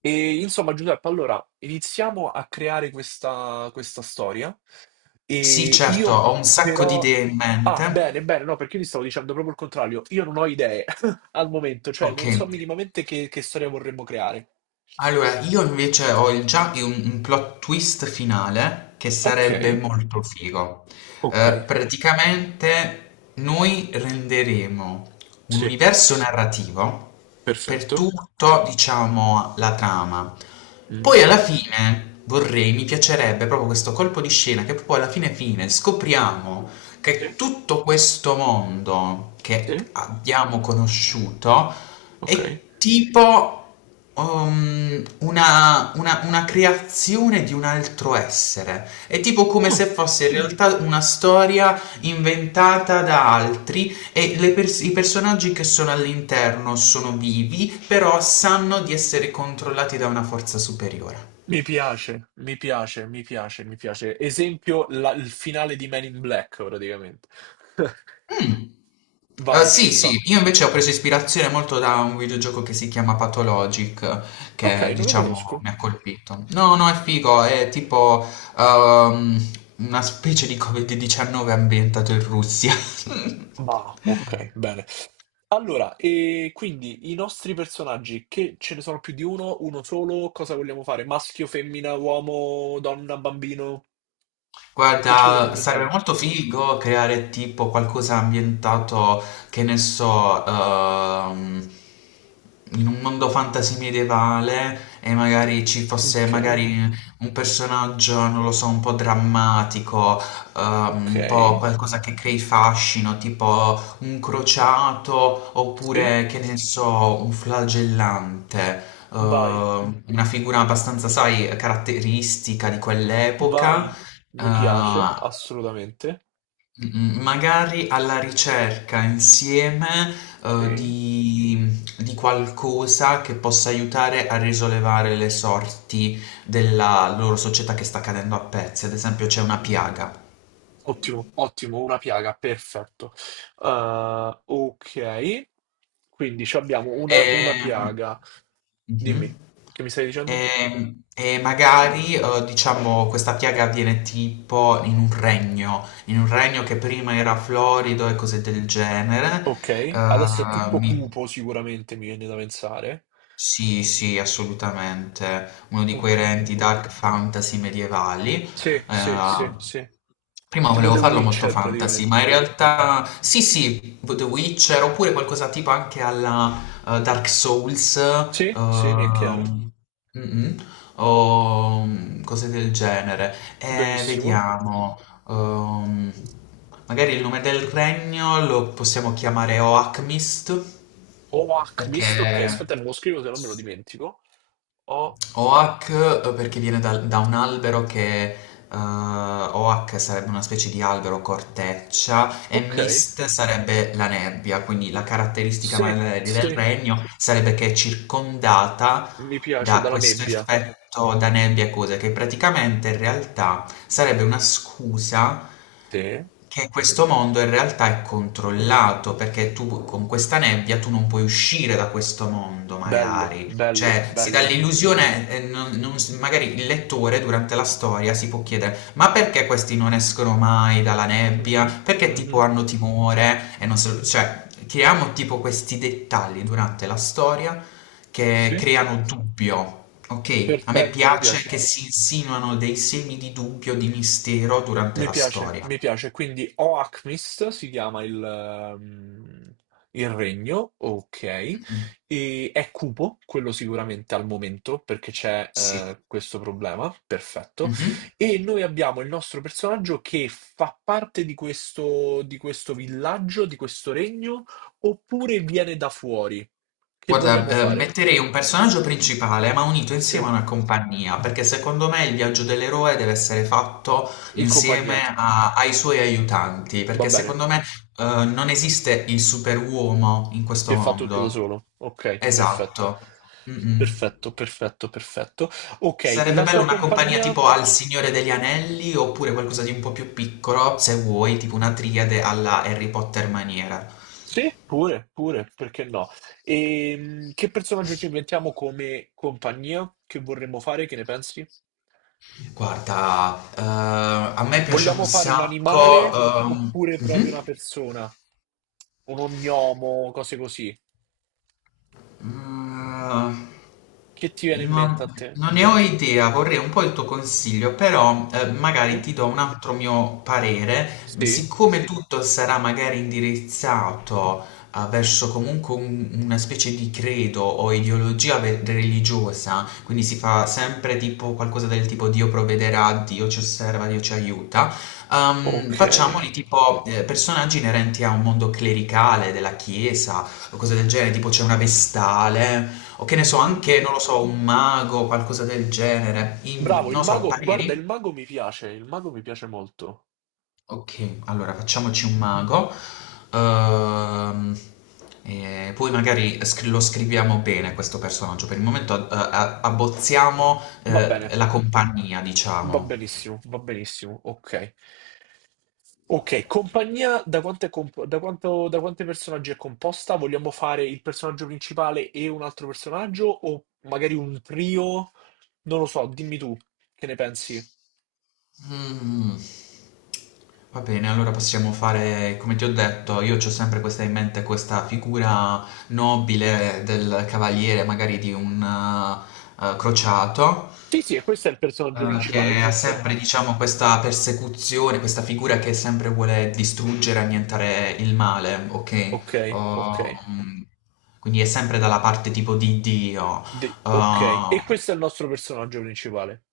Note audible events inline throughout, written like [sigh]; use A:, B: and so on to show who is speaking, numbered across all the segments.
A: E insomma, Giuseppe, allora iniziamo a creare questa storia.
B: Sì
A: E
B: certo,
A: io
B: ho un sacco di
A: però.
B: idee in
A: Ah, bene,
B: mente.
A: bene, no, perché io ti stavo dicendo proprio il contrario. Io non ho idee [laughs] al momento, cioè
B: Ok.
A: non so minimamente che storia vorremmo creare.
B: Allora, io invece ho già un plot twist finale che
A: Ok,
B: sarebbe molto figo.
A: ok,
B: Praticamente noi renderemo un
A: sì,
B: universo narrativo per
A: perfetto.
B: tutto, diciamo, la trama.
A: Mm,
B: Poi alla fine vorrei, mi piacerebbe proprio questo colpo di scena che poi alla fine fine scopriamo
A: sì,
B: che tutto questo mondo che
A: sì,
B: abbiamo conosciuto
A: ok.
B: è tipo una creazione di un altro essere. È tipo come se
A: Ah.
B: fosse in realtà una storia inventata da altri e i personaggi che sono all'interno sono vivi, però sanno di essere controllati da una forza superiore.
A: Mi piace, mi piace, mi piace, mi piace. Esempio, il finale di Men in Black, praticamente. [laughs]
B: Mm.
A: Vai, ci
B: Sì,
A: sta.
B: sì, io invece ho preso ispirazione molto da un videogioco che si chiama Pathologic,
A: Ok,
B: che
A: non lo
B: diciamo
A: conosco.
B: mi ha colpito. No, no, è figo, è tipo ehm, una specie di Covid-19 ambientato in Russia. [laughs]
A: Ma, ok, bene. Allora, e quindi i nostri personaggi, che ce ne sono più di uno, uno solo, cosa vogliamo fare? Maschio, femmina, uomo, donna, bambino? Che ci vogliamo
B: Guarda, sarebbe
A: inventare?
B: molto figo creare tipo qualcosa ambientato, che ne so, in un mondo fantasy medievale e magari ci fosse
A: Ok,
B: magari un personaggio, non lo so, un po' drammatico,
A: ok.
B: un po' qualcosa che crei fascino, tipo un crociato
A: Sì,
B: oppure, che ne so, un flagellante.
A: vai,
B: Una figura abbastanza, sai, caratteristica di quell'epoca.
A: vai. Mi piace,
B: Ah,
A: assolutamente.
B: magari alla ricerca insieme
A: Sì.
B: di qualcosa che possa aiutare a risollevare le sorti della loro società che sta cadendo a pezzi. Ad esempio, c'è una piaga.
A: Ottimo, ottimo, una piaga, perfetto. Ok, quindi ci abbiamo una
B: Ehm,
A: piaga.
B: mhm.
A: Dimmi, che mi stai dicendo?
B: E magari, diciamo, questa piaga avviene tipo in un regno che prima era florido e cose del genere.
A: Ok, adesso è
B: Ok.
A: tutto cupo sicuramente, mi viene da pensare.
B: Sì, sì, assolutamente. Uno di quei
A: Ok,
B: renti dark fantasy medievali.
A: sì, sì, sì, sì.
B: Prima
A: Tipo
B: volevo
A: The
B: farlo molto
A: Witcher
B: fantasy,
A: praticamente.
B: ma in realtà sì, sì, The Witcher oppure qualcosa tipo anche alla Dark Souls,
A: Sì, sì, mi è chiaro.
B: mm-mm, o cose del genere.
A: Benissimo.
B: Vediamo. ehm, magari il nome del regno lo possiamo chiamare Oakmist,
A: Oak Mist, ok,
B: perché
A: aspetta, me lo scrivo se non me lo dimentico. Oh,
B: Oak, perché viene da un albero che Oak sarebbe una specie di albero corteccia e
A: ok,
B: Mist sarebbe la nebbia, quindi la caratteristica
A: sì,
B: magari del
A: sì.
B: regno sarebbe che è circondata
A: Mi piace
B: da
A: dalla
B: questo
A: nebbia.
B: effetto da nebbia e cose che praticamente in realtà sarebbe una scusa
A: Sì.
B: che questo mondo in realtà è controllato perché tu con questa nebbia tu non puoi uscire da questo mondo
A: Bello,
B: magari,
A: bello,
B: cioè, si dà
A: bello.
B: l'illusione. Non- non s- Magari il lettore durante la storia si può chiedere, ma perché questi non escono mai dalla
A: Mhm,
B: nebbia? Perché tipo
A: mhm.
B: hanno timore? E non so, cioè, creiamo tipo questi dettagli durante la storia che
A: Sì,
B: creano dubbio, ok? A me
A: perfetto, mi
B: piace
A: piace.
B: che si insinuano dei semi di dubbio, di mistero durante
A: Mi
B: la
A: piace,
B: storia.
A: mi piace. Quindi Oakmist si chiama il regno, ok.
B: Mm,
A: E è cupo, quello sicuramente al momento, perché c'è
B: sì.
A: questo problema, perfetto.
B: Mhm.
A: E noi abbiamo il nostro personaggio che fa parte di questo villaggio, di questo regno, oppure viene da fuori. Che
B: Guarda,
A: vogliamo fare?
B: metterei un personaggio principale, ma unito insieme
A: Sì,
B: a una compagnia, perché secondo me il viaggio dell'eroe deve essere fatto
A: in compagnia.
B: insieme a- ai suoi aiutanti,
A: Va
B: perché
A: bene.
B: secondo me, non esiste il superuomo in questo
A: Che fa tutto da
B: mondo.
A: solo. Ok, perfetto.
B: Esatto. Mm-mm.
A: Perfetto, perfetto, perfetto. Ok,
B: Sarebbe
A: la
B: bello
A: sua
B: una compagnia
A: compagnia?
B: tipo al Signore degli Anelli oppure qualcosa di un po' più piccolo, se vuoi, tipo una triade alla Harry Potter maniera.
A: Sì, pure, pure, perché no? E che personaggio ci inventiamo come compagnia? Che vorremmo fare? Che ne pensi?
B: Guarda, a me piace un
A: Vogliamo fare un
B: sacco.
A: animale oppure proprio
B: Mhm.
A: una persona? Un ognomo, cose così.
B: Mm,
A: Che ti viene in mente
B: non,
A: a te?
B: non ne ho idea, vorrei un po' il tuo consiglio, però magari
A: Sì?
B: ti do un altro mio parere, ma
A: Sì?
B: siccome tutto sarà magari indirizzato verso comunque una specie di credo o ideologia religiosa, quindi si fa sempre tipo qualcosa del tipo Dio provvederà, Dio ci osserva, Dio ci aiuta,
A: Ok.
B: facciamoli tipo personaggi inerenti a un mondo clericale, della chiesa o cose del genere, tipo c'è una vestale, o che ne so,
A: Mhm.
B: anche, non lo so, un mago, qualcosa del genere. In-
A: Bravo, il
B: non lo so,
A: mago, guarda, il
B: pareri?
A: mago mi piace, il mago mi piace molto.
B: Ok, allora facciamoci un mago. Ehm, e poi magari lo scriviamo bene questo personaggio. Per il momento abbozziamo
A: Va bene,
B: la compagnia, diciamo.
A: va benissimo, ok. Ok, compagnia, da, quanto è comp- da quanto- da quanti personaggi è composta? Vogliamo fare il personaggio principale e un altro personaggio o magari un trio? Non lo so, dimmi tu, che ne pensi?
B: Mm. Va bene, allora possiamo fare, come ti ho detto, io ho sempre questa in mente, questa figura nobile del cavaliere, magari di un crociato,
A: Sì, sì, e questo è il personaggio principale,
B: che ha
A: giusto?
B: sempre, diciamo, questa persecuzione, questa figura che sempre vuole distruggere, annientare il male, ok?
A: Ok, ok,
B: Oh, quindi è sempre dalla parte tipo di Dio.
A: Ok. E
B: Oh,
A: questo è il nostro personaggio principale.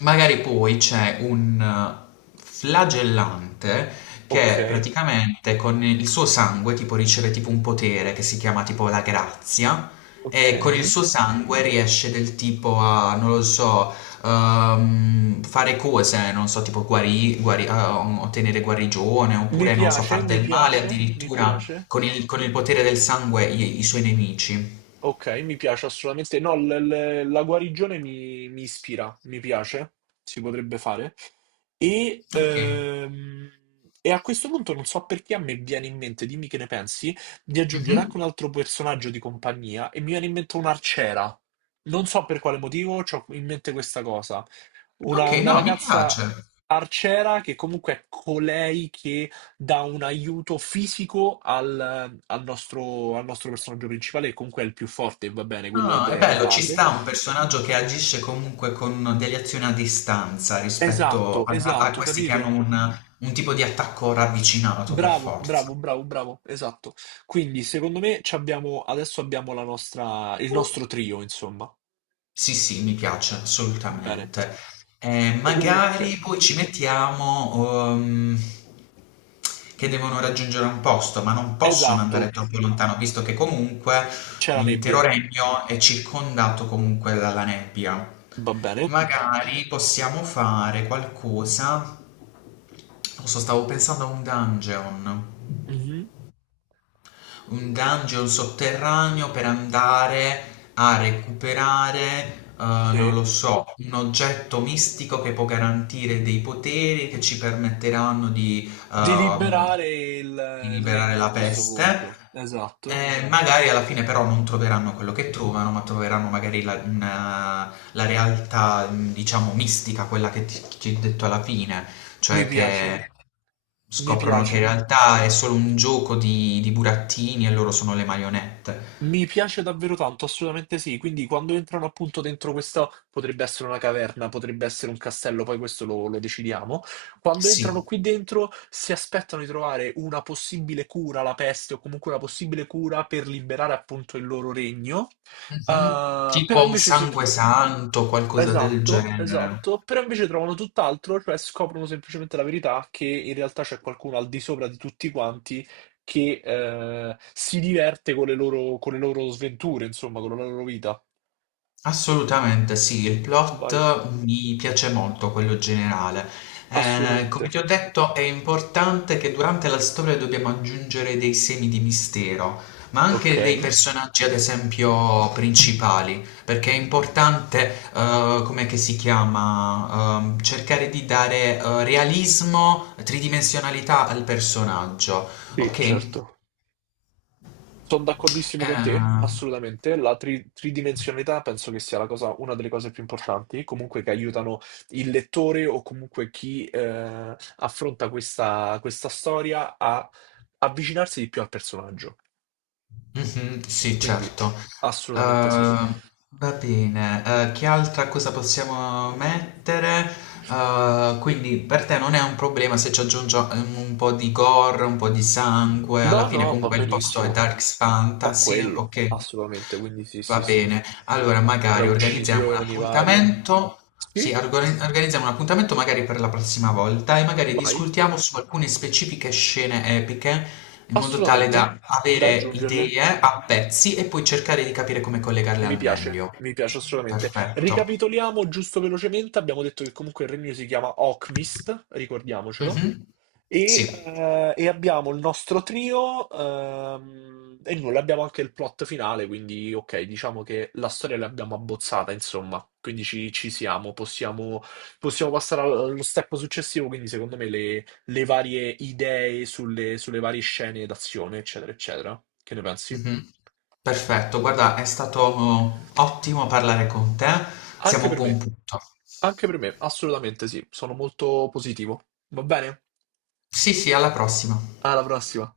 B: magari poi c'è un flagellante
A: Ok.
B: che praticamente con il suo sangue tipo riceve tipo un potere che si chiama tipo la grazia e con il
A: Okay.
B: suo sangue riesce del tipo a, non lo so, fare cose, non so, tipo ottenere guarigione
A: Mi
B: oppure non lo so,
A: piace,
B: far
A: mi
B: del male
A: piace, mi
B: addirittura
A: piace.
B: con il potere del sangue i suoi nemici.
A: Ok, mi piace assolutamente. No, la guarigione mi, mi ispira, mi piace, si potrebbe fare. E,
B: Ok.
A: ehm, e a questo punto non so perché a me viene in mente, dimmi che ne pensi, di aggiungere
B: Mhm.
A: anche un altro personaggio di compagnia e mi viene in mente un'arciera. Non so per quale motivo, ho in mente questa cosa.
B: Ok,
A: Una
B: no, mi piace.
A: ragazza arciera che comunque è colei che dà un aiuto fisico al, al nostro personaggio principale, che comunque è il più forte, va bene, quello ed
B: Ah, è
A: è
B: bello, ci
A: base.
B: sta un personaggio che agisce comunque con delle azioni a distanza rispetto
A: Esatto,
B: a
A: esatto,
B: questi che hanno
A: capito?
B: un tipo di attacco ravvicinato per
A: Bravo,
B: forza.
A: bravo, bravo, bravo, esatto. Quindi, secondo me, ci abbiamo, adesso abbiamo la nostra, il nostro trio, insomma.
B: Sì, sì, mi piace
A: Bene.
B: assolutamente. Eh,
A: Ok.
B: magari poi ci mettiamo che devono raggiungere un posto, ma non possono andare
A: Esatto,
B: troppo lontano, visto che comunque
A: c'è la
B: l'intero
A: nebbia,
B: regno è circondato comunque dalla nebbia.
A: va bene.
B: Magari possiamo fare qualcosa. Non so, stavo pensando a
A: Mhm.
B: un dungeon sotterraneo per andare a recuperare, non
A: Sì.
B: lo so, un oggetto mistico che può garantire dei poteri che ci permetteranno di,
A: Di
B: ehm,
A: liberare
B: di
A: il
B: liberare
A: regno a
B: la
A: questo
B: peste.
A: punto. Esatto.
B: E magari alla fine però non troveranno quello che trovano, ma troveranno magari la realtà, diciamo, mistica, quella che ti, ci ho detto alla fine,
A: Mi
B: cioè
A: piace,
B: che
A: mi
B: scoprono che
A: piace.
B: in realtà è solo un gioco di burattini e loro sono le marionette.
A: Mi piace davvero tanto, assolutamente sì. Quindi quando entrano appunto dentro questa, potrebbe essere una caverna, potrebbe essere un castello, poi questo lo, lo decidiamo. Quando entrano
B: Sì,
A: qui dentro si aspettano di trovare una possibile cura alla peste o comunque una possibile cura per liberare appunto il loro regno.
B: mhm.
A: Eh, però
B: Tipo un
A: invece si,
B: sangue santo, qualcosa del
A: Esatto,
B: genere.
A: esatto, però invece trovano tutt'altro, cioè scoprono semplicemente la verità che in realtà c'è qualcuno al di sopra di tutti quanti che si diverte con le loro sventure, insomma, con la loro vita.
B: Assolutamente sì, il
A: Vai,
B: plot mi piace molto, quello generale. Come
A: assolutamente.
B: ti ho detto, è importante che durante la storia dobbiamo aggiungere dei semi di mistero, ma
A: Ok.
B: anche dei personaggi, ad esempio, principali, perché è importante, come che si chiama, cercare di dare, realismo, tridimensionalità al personaggio,
A: Sì,
B: ok?
A: certo. Sono d'accordissimo con te,
B: Eh,
A: assolutamente. Tridimensionalità penso che sia una delle cose più importanti, comunque che aiutano il lettore o comunque chi affronta questa storia a avvicinarsi di più al personaggio.
B: Mhm, sì,
A: Quindi,
B: certo.
A: assolutamente sì.
B: Ehm, va bene, che altra cosa possiamo mettere? Quindi per te non è un problema se ci aggiungo un po' di gore, un po' di sangue,
A: No,
B: alla fine
A: no, va
B: comunque il posto è
A: benissimo.
B: Dark
A: È
B: Fantasy,
A: quello,
B: ok?
A: assolutamente. Quindi sì,
B: Va
A: sì, sì.
B: bene, allora
A: Tra
B: magari organizziamo un
A: uccisioni varie.
B: appuntamento, sì,
A: Sì,
B: organizziamo un appuntamento magari per la prossima volta e magari
A: vai.
B: discutiamo su alcune specifiche scene epiche in modo tale
A: Assolutamente.
B: da
A: Da
B: avere
A: aggiungerle.
B: idee a pezzi e poi cercare di capire come collegarle al meglio.
A: Mi piace assolutamente.
B: Perfetto.
A: Ricapitoliamo giusto velocemente, abbiamo detto che comunque il regno si chiama Okmist, ricordiamocelo,
B: Mh-mh. Sì.
A: e abbiamo il nostro trio, e nulla, abbiamo anche il plot finale, quindi ok, diciamo che la storia l'abbiamo abbozzata, insomma, quindi ci, ci siamo, possiamo, possiamo passare allo step successivo, quindi secondo me le varie idee sulle varie scene d'azione, eccetera, eccetera. Che ne pensi?
B: Mh-mh. Perfetto, guarda, è stato ottimo parlare con te. Siamo
A: Anche
B: a un
A: per
B: buon
A: me,
B: punto.
A: anche per me, assolutamente sì, sono molto positivo. Va bene?
B: Sì, sì, alla prossima.
A: Alla prossima.